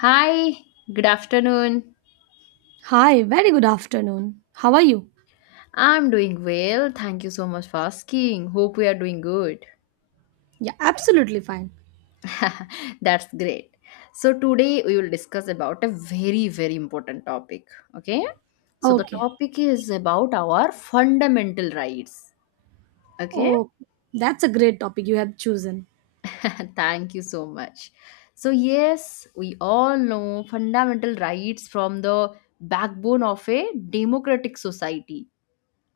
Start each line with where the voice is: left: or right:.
left: Hi, good afternoon.
right: Hi, very good afternoon. How are you?
left: I'm doing well. Thank you so much for asking. Hope we are doing good.
right: Yeah, absolutely fine.
left: That's great. So, today we will discuss about a very, very important topic. Okay. So, the
right: Okay.
left: topic is about our fundamental rights. Okay.
right: Oh, that's a great topic you have chosen.
left: Thank you so much. So, yes, we all know fundamental rights from the backbone of a democratic society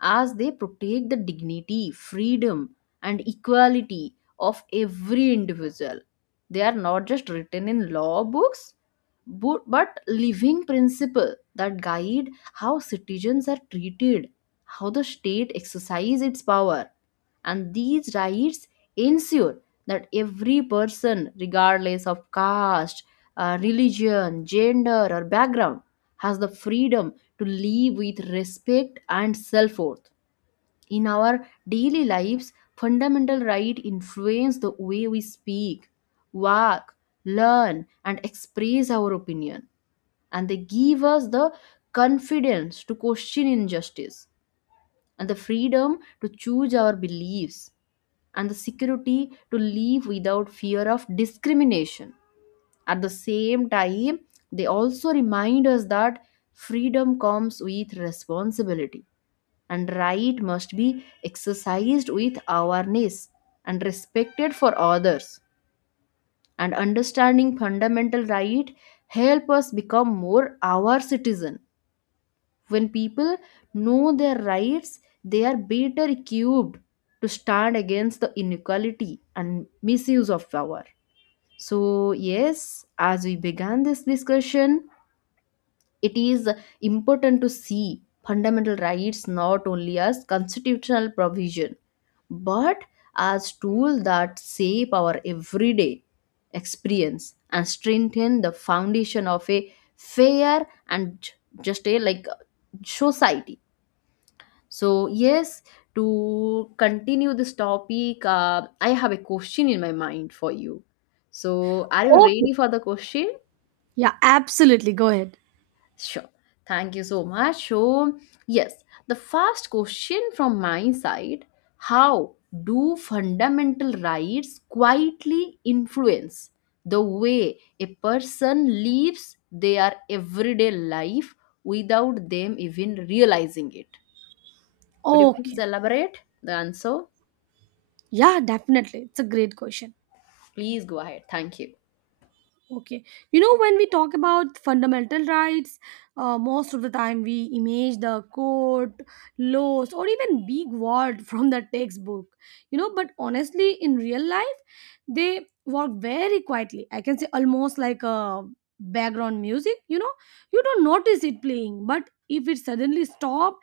left: as they protect the dignity, freedom, and equality of every individual. They are not just written in law books, but living principle that guide how citizens are treated, how the state exercises its power, and these rights ensure that every person, regardless of caste, religion, gender, or background, has the freedom to live with respect and self worth. In our daily lives, fundamental rights influence the way we speak, walk, learn, and express our opinion, and they give us the confidence to question injustice and the freedom to choose our beliefs, and the security to live without fear of discrimination. At the same time, they also remind us that freedom comes with responsibility, and right must be exercised with awareness and respected for others. And understanding fundamental right help us become more aware citizen when people know their rights, they are better equipped to stand against the inequality and misuse of power. So, yes, as we began this discussion, it is important to see fundamental rights not only as constitutional provision but as tools that shape our everyday experience and strengthen the foundation of a fair and just a like society. So, yes, to continue this topic, I have a question in my mind for you. So, are you
right: Okay.
left: ready for the question?
right: Yeah, absolutely. Go ahead.
left: Sure. Thank you so much. So, yes, the first question from my side, how do fundamental rights quietly influence the way a person lives their everyday life without them even realizing it? Could you please
right: Okay.
left: elaborate the answer?
right: Yeah, definitely. It's a great question.
left: Please go ahead. Thank you.
right: Okay. You know, when we talk about fundamental rights, most of the time we image the code, laws, or even big word from the textbook. You know, but honestly, in real life, they work very quietly. I can say almost like a background music. You know, you don't notice it playing, but if it suddenly stop,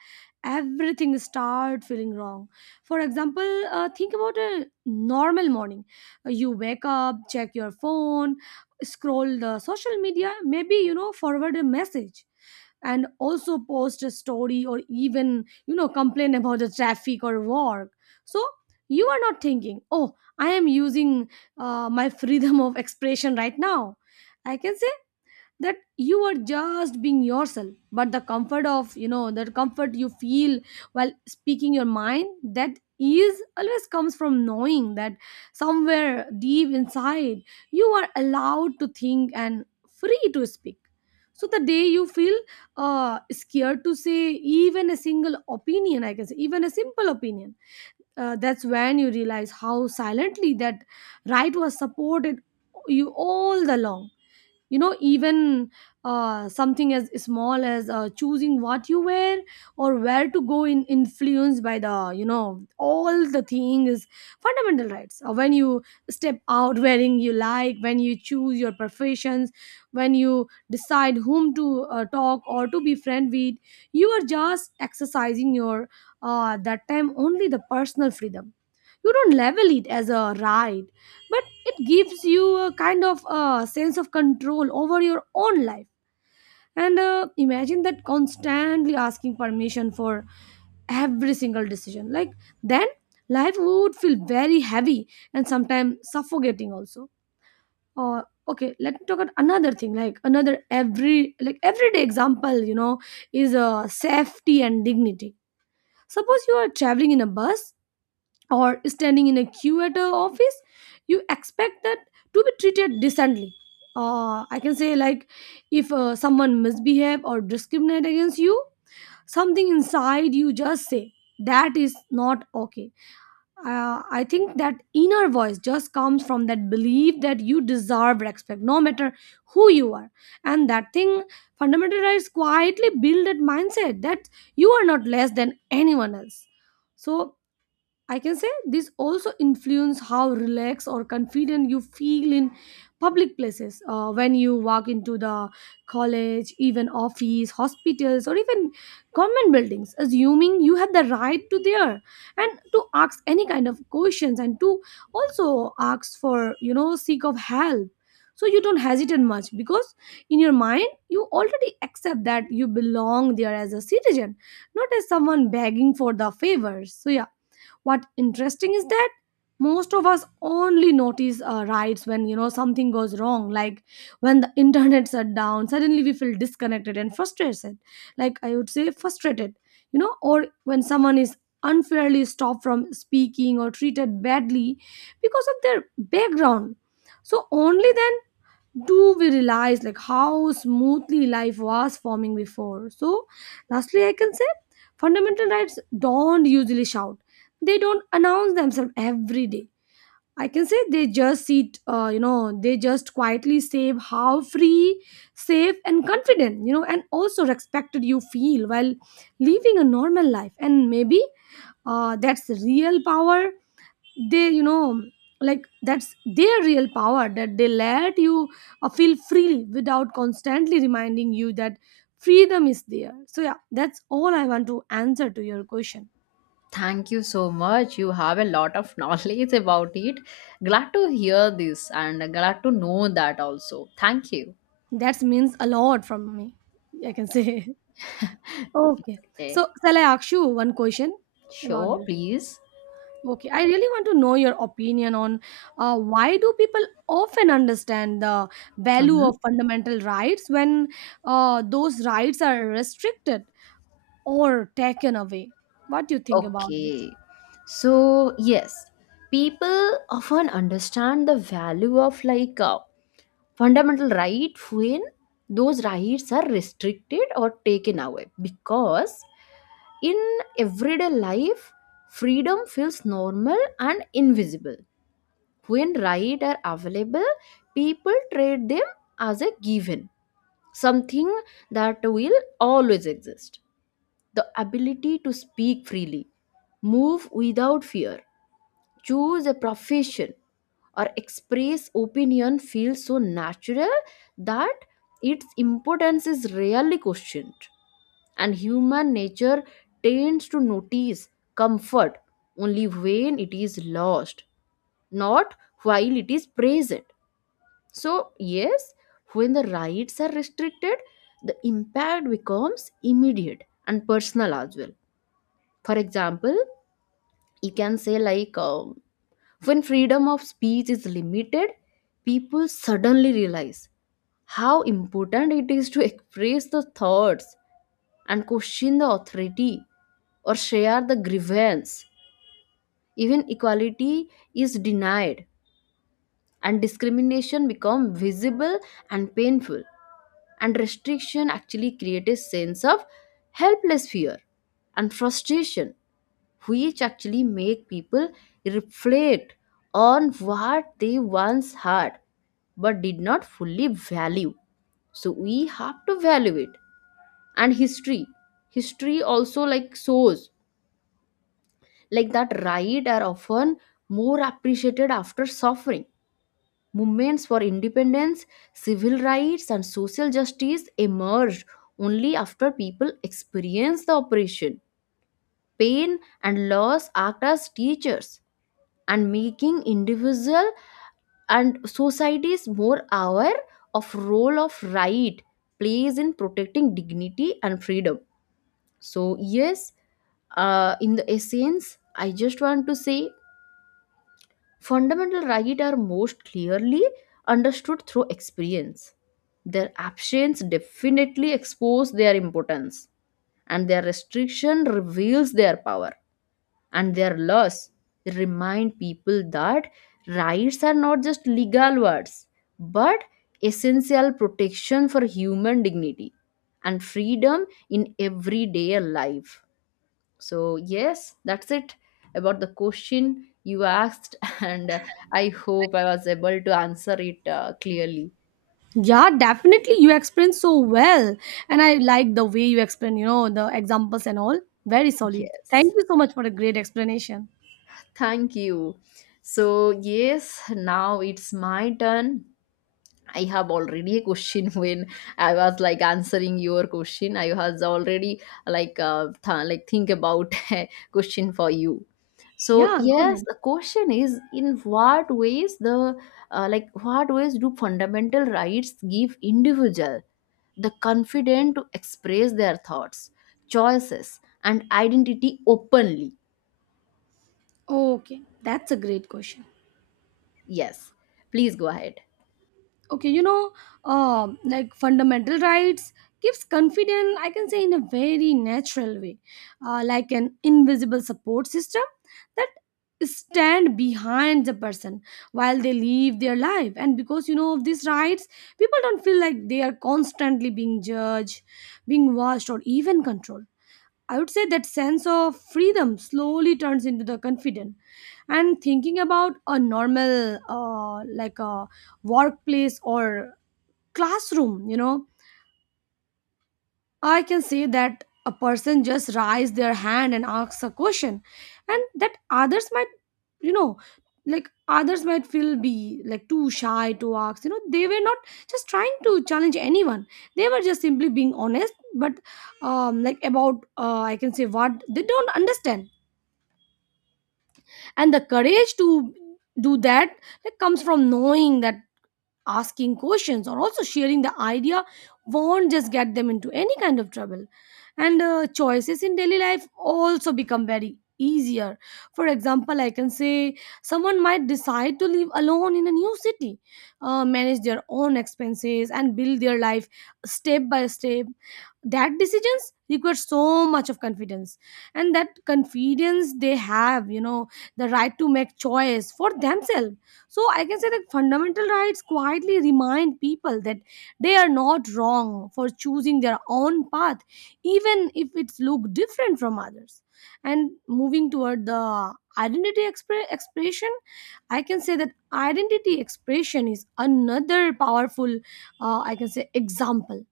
right: everything start feeling wrong. For example, think about a normal morning. You wake up, check your phone, scroll the social media, maybe, you know, forward a message, and also post a story, or even, you know, complain about the traffic or work. So you are not thinking, oh, I am using my freedom of expression right now. I can say that you are just being yourself, but the comfort of, you know, the comfort you feel while speaking your mind, that is always comes from knowing that somewhere deep inside you are allowed to think and free to speak. So the day you feel scared to say even a single opinion, I can say even a simple opinion, that's when you realize how silently that right was supported you all the long. You know, even something as small as choosing what you wear or where to go in influenced by the, you know, all the things, fundamental rights. When you step out wearing you like, when you choose your professions, when you decide whom to talk or to be friend with, you are just exercising your that time only the personal freedom. You don't level it as a right, but it gives you a kind of sense of control over your own life. And imagine that constantly asking permission for every single decision, like then life would feel very heavy and sometimes suffocating also. Or okay, let me talk about another thing, like another every like everyday example, you know, is safety and dignity. Suppose you are traveling in a bus or standing in a queue at a office. You expect that to be treated decently. I can say like, if someone misbehave or discriminate against you, something inside you just say that is not okay. I think that inner voice just comes from that belief that you deserve respect, no matter who you are. And that thing, fundamental rights quietly build that mindset that you are not less than anyone else. So I can say this also influence how relaxed or confident you feel in public places. When you walk into the college, even office, hospitals, or even government buildings, assuming you have the right to there and to ask any kind of questions and to also ask for, you know, seek of help. So you don't hesitate much, because in your mind you already accept that you belong there as a citizen, not as someone begging for the favors. So yeah, what interesting is that most of us only notice rights when, you know, something goes wrong, like when the internet shut down suddenly, we feel disconnected and frustrated, like I would say frustrated. You know, or when someone is unfairly stopped from speaking or treated badly because of their background. So only then do we realize like how smoothly life was forming before. So lastly I can say fundamental rights don't usually shout, they don't announce themselves every day. I can say they just sit, they just quietly say how free, safe and confident, you know, and also respected you feel while living a normal life. And maybe that's the real power. They, you know, like that's their real power, that they let you feel freely without constantly reminding you that freedom is there. So yeah, that's all I want to answer to your question.
left: Thank you so much. You have a lot of knowledge about it. Glad to hear this and glad to know that also. Thank you.
right: That means a lot from me, I can say. Okay.
left: Okay.
right: So shall I ask you one question about
left: Sure,
right: this?
left: please.
right: Okay, I really want to know your opinion on why do people often understand the value
left: Mm-hmm.
right: of fundamental rights when those rights are restricted or taken away. What do you think about this?
left: Okay. So, yes, people often understand the value of like a fundamental right when those rights are restricted or taken away because in everyday life, freedom feels normal and invisible. When rights are available, people treat them as a given, something that will always exist. The ability to speak freely, move without fear, choose a profession, or express opinion feels so natural that its importance is rarely questioned. And human nature tends to notice comfort only when it is lost, not while it is present. So, yes, when the rights are restricted, the impact becomes immediate and personal as well. For example, you can say, like, when freedom of speech is limited, people suddenly realize how important it is to express the thoughts and question the authority or share the grievance. Even equality is denied and discrimination become visible and painful. And restriction actually create a sense of helpless fear and frustration, which actually make people reflect on what they once had but did not fully value, so we have to value it. And history also like shows like that right are often more appreciated after suffering. Movements for independence, civil rights, and social justice emerged only after people experienced the oppression. Pain and loss act as teachers and making individual and societies more aware of role of right plays in protecting dignity and freedom. So yes, in the essence, I just want to say fundamental rights are most clearly understood through experience. Their absence definitely exposes their importance, and their restriction reveals their power. And their loss remind people that rights are not just legal words, but essential protection for human dignity and freedom in everyday life. So, yes, that's it about the question you asked, and I hope I was able to answer it clearly.
right: Yeah, definitely. You explained so well. And I like the way you explain, you know, the examples and all. Very solid. Thank
left: Yes,
right: you so much for a great explanation.
left: thank you. So, yes, now it's my turn. I have already a question when I was like answering your question. I was already like like think about a question for you. So
right: Yeah, go
left: yes,
right: ahead.
left: the question is in what ways the like what ways do fundamental rights give individual the confidence to express their thoughts, choices, and identity openly?
right: Okay, that's a great question.
left: Yes, please go ahead.
right: Okay, you know, like fundamental rights gives confidence, I can say, in a very natural way, like an invisible support system that stand behind the person while they live their life. And because, you know, of these rights, people don't feel like they are constantly being judged, being watched, or even controlled. I would say that sense of freedom slowly turns into the confident. And thinking about a normal, like a workplace or classroom, you know, I can say that a person just raise their hand and asks a question, and that others might, you know, like others might feel be like too shy to ask. You know, they were not just trying to challenge anyone. They were just simply being honest, but like about, I can say, what they don't understand. And the courage to do that, that comes from knowing that asking questions or also sharing the idea won't just get them into any kind of trouble. And choices in daily life also become very easier. For example, I can say someone might decide to live alone in a new city, manage their own expenses and build their life step by step. That decisions require so much of confidence, and that confidence they have, you know, the right to make choice for themselves. So I can say that fundamental rights quietly remind people that they are not wrong for choosing their own path, even if it's look different from others. And moving toward the identity expression, I can say that identity expression is another powerful, I can say, example.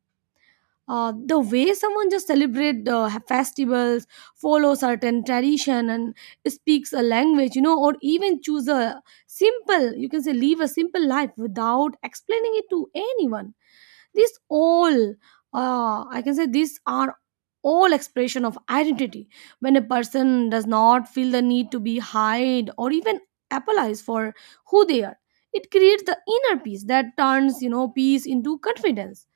right: The way someone just celebrate festivals, follow certain tradition and speaks a language, you know, or even choose a simple, you can say, live a simple life without explaining it to anyone, this all, I can say, these are all expression of identity. When a person does not feel the need to be hide or even apologize for who they are, it creates the inner peace that turns, you know, peace into confidence.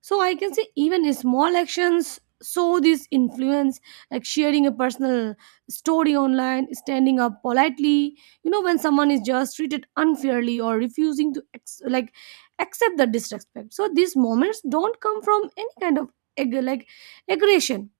right: So I can say even small actions show this influence, like sharing a personal story online, standing up politely, you know, when someone is just treated unfairly, or refusing to accept the disrespect. So these moments don't come from any kind of ag- like aggression.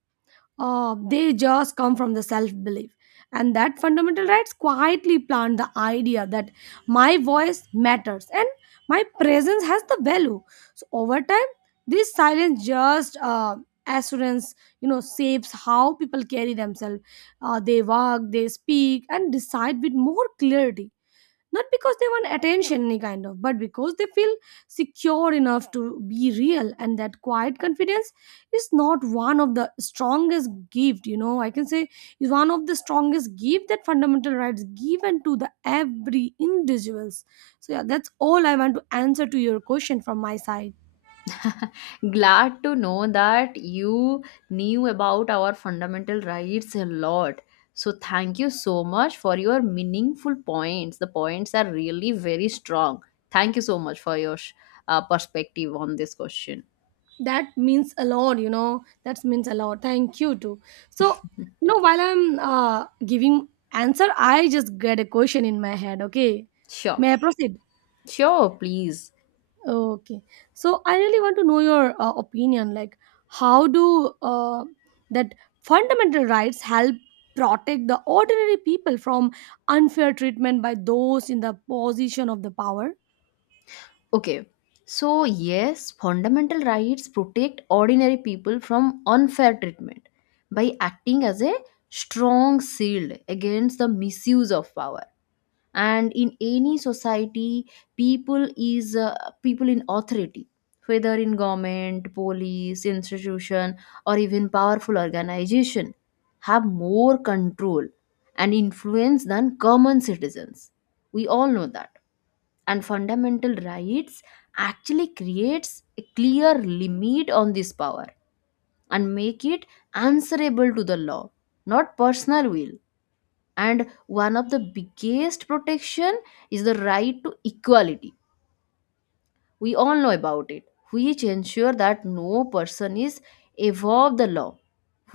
right: They just come from the self belief. And that fundamental rights quietly plant the idea that my voice matters and my presence has the value. So over time, this silence just assurance, you know, shapes how people carry themselves. They walk, they speak, and decide with more clarity, not because they want attention any kind of, but because they feel secure enough to be real. And that quiet confidence is not one of the strongest gift you know I can say is one of the strongest gift that fundamental rights given to the every individuals. So yeah, that's all I want to answer to your question from my side.
left: Glad to know that you knew about our fundamental rights a lot. So, thank you so much for your meaningful points. The points are really very strong. Thank you so much for your perspective on this question.
right: That means a lot, you know, that means a lot. Thank you too. So, you know, while I'm giving answer, I just get a question in my head. Okay,
left: Sure,
right: may I proceed?
left: sure, please.
right: Okay. So I really want to know your opinion. Like, how do that fundamental rights help protect the ordinary people from unfair treatment by those in the position of the power?
left: Okay. So, yes, fundamental rights protect ordinary people from unfair treatment by acting as a strong shield against the misuse of power. And in any society, people is uh, people in authority, whether in government, police, institution or even powerful organization, have more control and influence than common citizens, we all know that. And fundamental rights actually creates a clear limit on this power and make it answerable to the law, not personal will. And one of the biggest protection is the right to equality, we all know about it, which ensure that no person is above the law.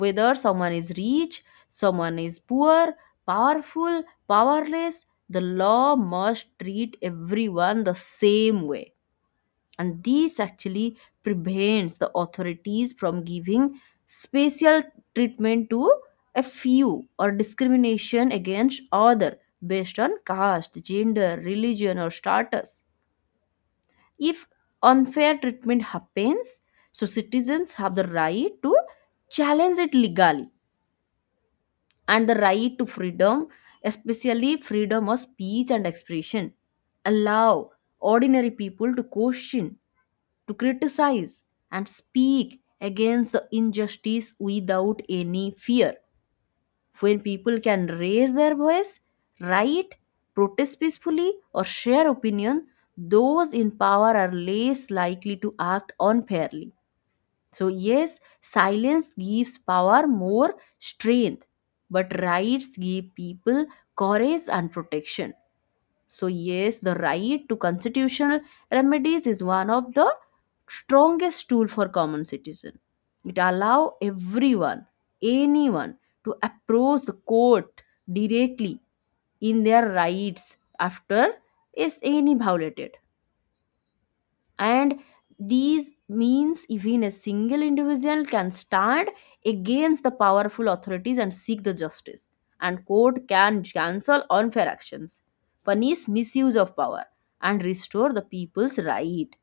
left: Whether someone is rich, someone is poor, powerful, powerless, the law must treat everyone the same way. And this actually prevents the authorities from giving special treatment to a few or discrimination against other based on caste, gender, religion, or status. If unfair treatment happens, so citizens have the right to challenge it legally. And the right to freedom, especially freedom of speech and expression, allow ordinary people to question, to criticize, and speak against the injustice without any fear. When people can raise their voice, write, protest peacefully, or share opinion, those in power are less likely to act unfairly. So, yes, silence gives power more strength, but rights give people courage and protection. So yes, the right to constitutional remedies is one of the strongest tool for common citizen. It allow everyone, anyone, to approach the court directly in their rights after is any violated. And these means even a single individual can stand against the powerful authorities and seek the justice. And court can cancel unfair actions, punish misuse of power, and restore the people's right.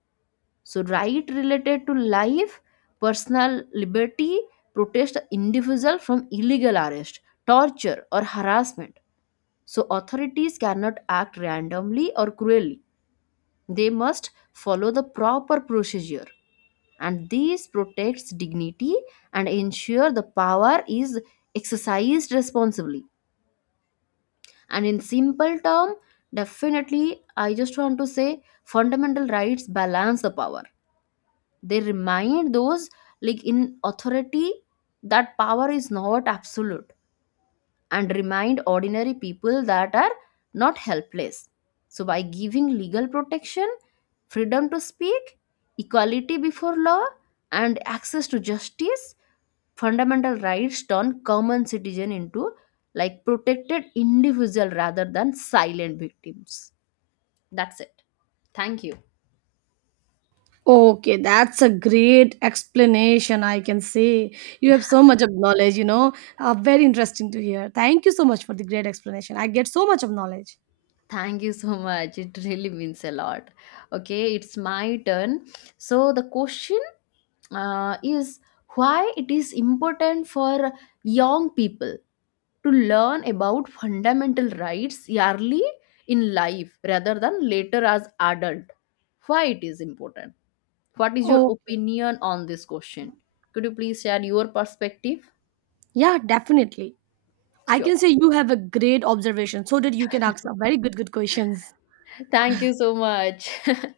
left: So right related to life, personal liberty, protect the individual from illegal arrest, torture, or harassment, so authorities cannot act randomly or cruelly, they must follow the proper procedure. And this protects dignity and ensure the power is exercised responsibly. And in simple term, definitely I just want to say fundamental rights balance the power. They remind those like in authority that power is not absolute, and remind ordinary people that are not helpless. So, by giving legal protection, freedom to speak, equality before law, and access to justice, fundamental rights turn common citizen into like protected individual rather than silent victims. That's it. Thank you.
right: Okay, that's a great explanation. I can say you have so much of knowledge. You know, very interesting to hear. Thank you so much for the great explanation. I get so much of knowledge.
left: Thank you so much. It really means a lot. Okay, it's my turn. So the question is why it is important for young people to learn about fundamental rights early in life rather than later as adult. Why it is important? What is your
right: Oh.
left: opinion on this question? Could you please share your perspective?
right: Yeah, definitely. I
left: Sure.
right: can say you have a great observation, so that you can ask a very good questions.
left: Thank you so much.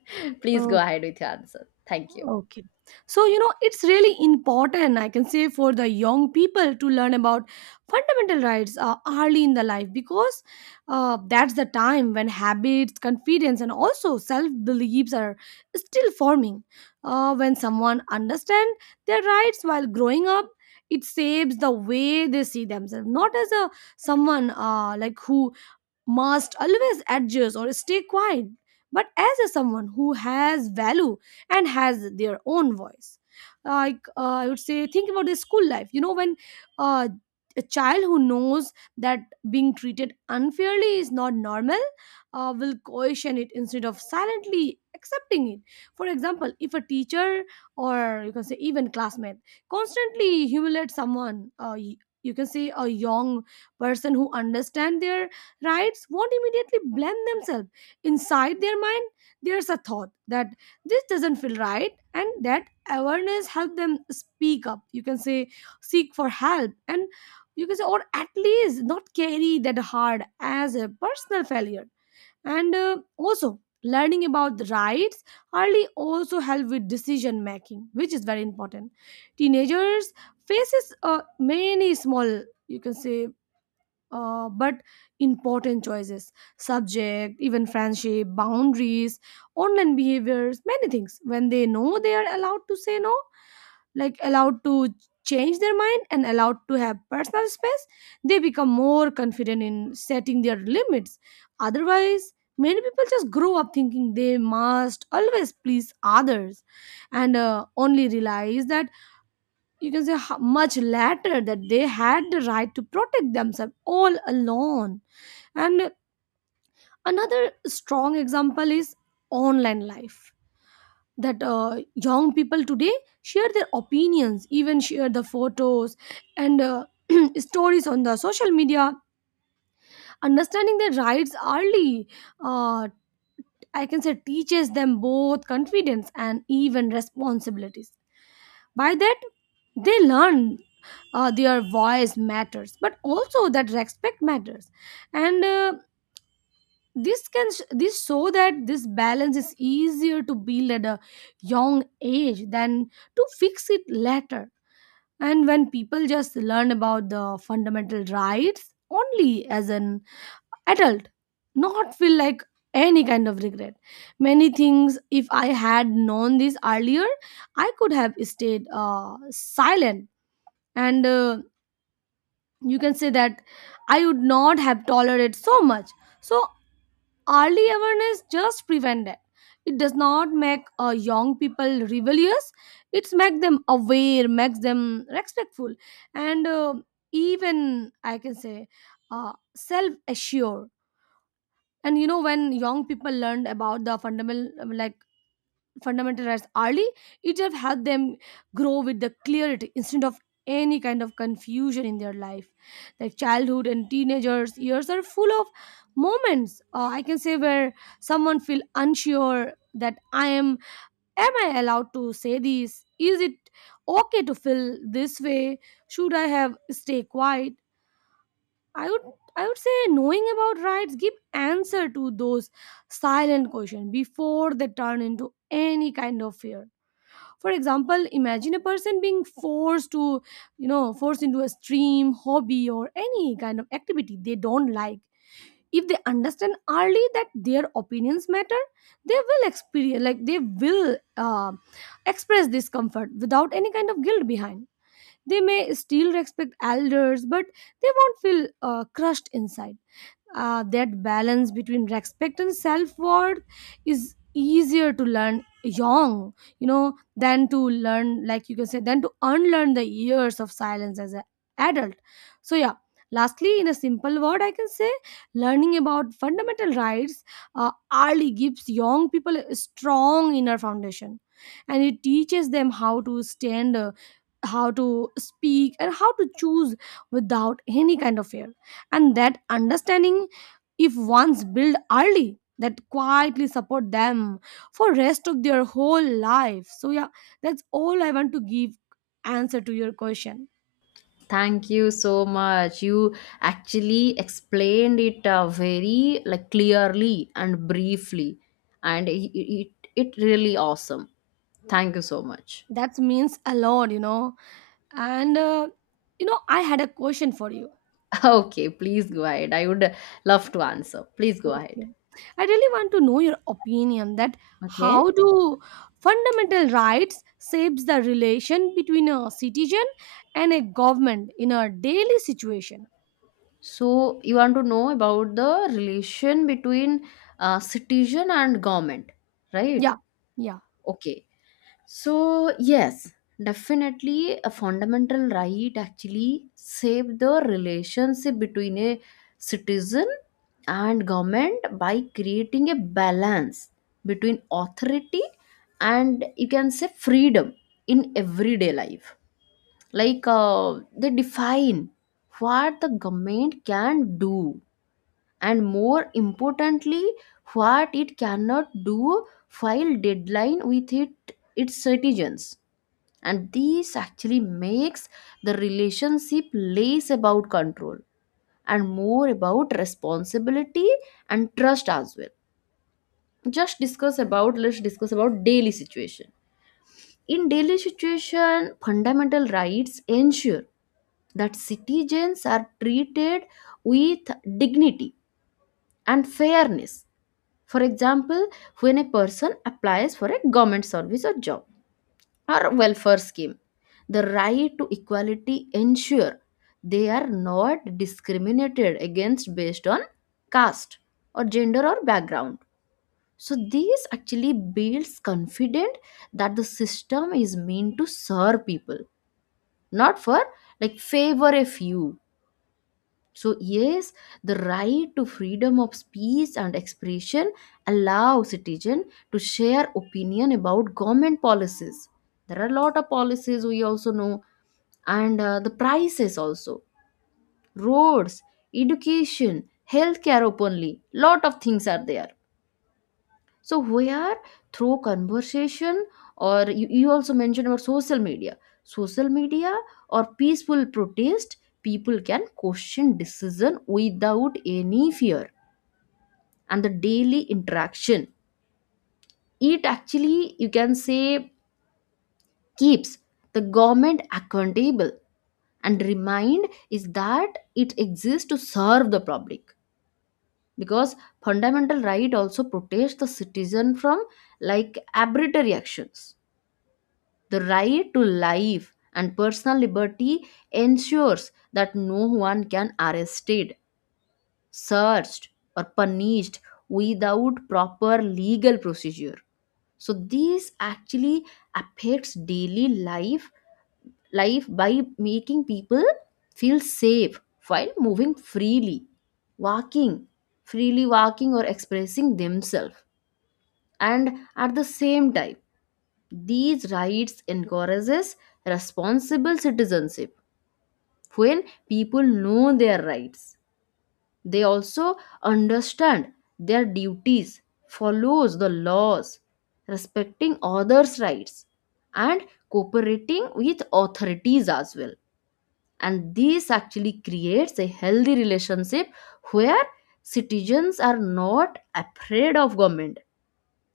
left: Please go
right: Oh,
left: ahead with your answer. Thank you.
right: okay. So, you know, it's really important, I can say, for the young people to learn about fundamental rights early in the life, because that's the time when habits, confidence, and also self beliefs are still forming. When someone understands their rights while growing up, it saves the way they see themselves, not as a someone like who must always adjust or stay quiet, but as a someone who has value and has their own voice. Like, I would say, think about the school life, you know, when uh, a child who knows that being treated unfairly is not normal will question it instead of silently accepting it. For example, if a teacher, or you can say even classmate, constantly humiliates someone, you can say a young person who understand their rights won't immediately blend themselves. Inside their mind there's a thought that this doesn't feel right, and that awareness help them speak up, you can say seek for help, and you can say or at least not carry that hard as a personal failure. And also learning about the rights early also help with decision making, which is very important. Teenagers faces many small, you can say, but important choices, subject even friendship boundaries, online behaviors, many things. When they know they are allowed to say no, like allowed to change their mind and allowed to have personal space, they become more confident in setting their limits. Otherwise, many people just grow up thinking they must always please others, and only realize that, you can say, how much later that they had the right to protect themselves all alone. And another strong example is online life, that young people today share their opinions, even share the photos and stories on the social media. Understanding their rights early, uh, I can say, teaches them both confidence and even responsibilities. By that, they learn their voice matters, but also that respect matters. And this show that this balance is easier to build at a young age than to fix it later. And when people just learn about the fundamental rights only as an adult, not feel like any kind of regret, many things, if I had known this earlier, I could have stayed silent, and you can say that I would not have tolerated so much. So early awareness just prevent that. It does not make young people rebellious, it's make them aware, makes them respectful and even I can say self assured. And you know, when young people learn about the fundamental, like fundamental rights early, it will help them grow with the clarity instead of any kind of confusion in their life. Like childhood and teenagers years are full of moments, I can say, where someone feel unsure that I am I allowed to say this, is it okay to feel this way, should I have stay quiet. I would I would say knowing about rights give answer to those silent questions before they turn into any kind of fear. For example, imagine a person being forced to, you know, forced into a stream hobby or any kind of activity they don't like. If they understand early that their opinions matter, they will experience, like they will express discomfort without any kind of guilt behind. They may still respect elders, but they won't feel crushed inside. That balance between respect and self-worth is easier to learn young, you know, than to learn, like you can say, than to unlearn the years of silence as an adult. So yeah, lastly, in a simple word, I can say learning about fundamental rights early gives young people a strong inner foundation, and it teaches them how to stand, how to speak and how to choose without any kind of fear. And that understanding, if once built early, that quietly support them for rest of their whole life. So yeah, that's all I want to give answer to your question.
left: Thank you so much. You actually explained it very like clearly and briefly, and it really awesome. Thank you so much.
right: That means a lot, you know. And you know, I had a question for you.
left: Okay, please go ahead. I would love to answer. Please go ahead.
right: Okay, I really want to know your opinion that how
left: Okay.
right: do fundamental rights shapes the relation between a citizen and a government in a daily situation.
left: So you want to know about the relation between citizen and government, right?
right: Yeah, yeah.
left: Okay. So, yes, definitely a fundamental right actually save the relationship between a citizen and government by creating a balance between authority and you can say freedom in everyday life. Like they define what the government can do, and more importantly what it cannot do while deadline with it its citizens. And this actually makes the relationship less about control and more about responsibility and trust as well. Just discuss about, let's discuss about daily situation. In daily situation, fundamental rights ensure that citizens are treated with dignity and fairness. For example, when a person applies for a government service or job or welfare scheme. The right to equality ensure they are not discriminated against based on caste or gender or background. So this actually builds confidence that the system is meant to serve people, not for like favor a few. So, yes, the right to freedom of speech and expression allows citizen to share opinion about government policies. There are a lot of policies we also know, and the prices also, roads, education, healthcare openly, lot of things are there. So we are through conversation, or you also mentioned about social media. Social media or peaceful protest, people can question decision without any fear. And the daily interaction, it actually you can say keeps the government accountable and remind is that it exists to serve the public. Because fundamental right also protects the citizen from like arbitrary actions. The right to life and personal liberty ensures that no one can arrested, searched, or punished without proper legal procedure. So this actually affects daily life by making people feel safe while moving walking, freely walking or expressing themselves. And at the same time, these rights encourages responsible citizenship. When people know their rights, they also understand their duties, follows the laws, respecting others' rights, and cooperating with authorities as well. And this actually creates a healthy relationship where citizens are not afraid of government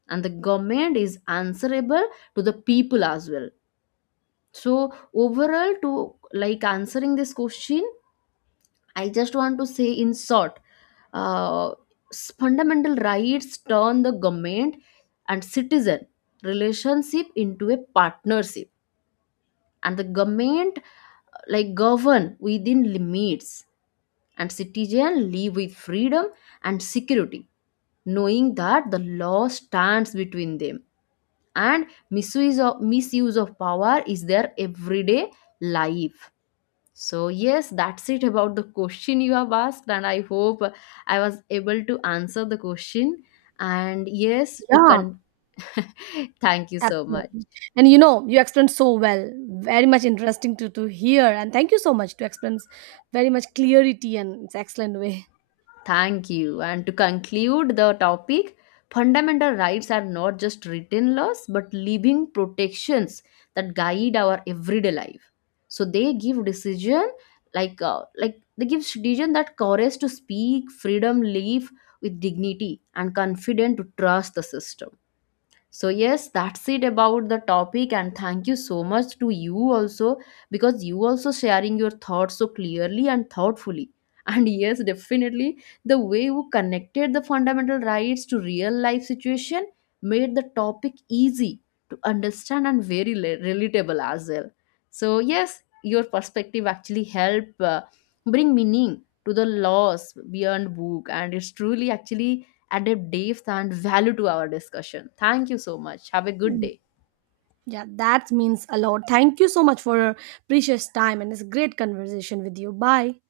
left: and the government is answerable to the people as well. So overall, to like answering this question, I just want to say in short, uh, fundamental rights turn the government and citizen relationship into a partnership, and the government like govern within limits, and citizen live with freedom and security, knowing that the law stands between them, and misuse of power is their everyday life. So, yes, that's it about the question you have asked, and I hope I was able to answer the question. And yes, to
right: Yeah,
left: con thank you so much.
right: absolutely. And you know, you explained so well. Very much interesting to hear. And thank you so much to explain s- very much clarity and it's excellent way.
left: Thank you. And to conclude the topic, fundamental rights are not just written laws but living protections that guide our everyday life. So they give decision like they give decision that courage to speak, freedom live with dignity, and confident to trust the system. So, yes, that's it about the topic. And thank you so much to you also because you also sharing your thoughts so clearly and thoughtfully. And yes, definitely, the way you connected the fundamental rights to real life situation made the topic easy to understand and very relatable as well. So, yes, your perspective actually help bring meaning to the laws beyond book and it's truly actually added depth and value to our discussion. Thank you so much. Have a good
right: Mm.
left: day.
right: Yeah, that means a lot. Thank you so much for your precious time and this great conversation with you. Bye.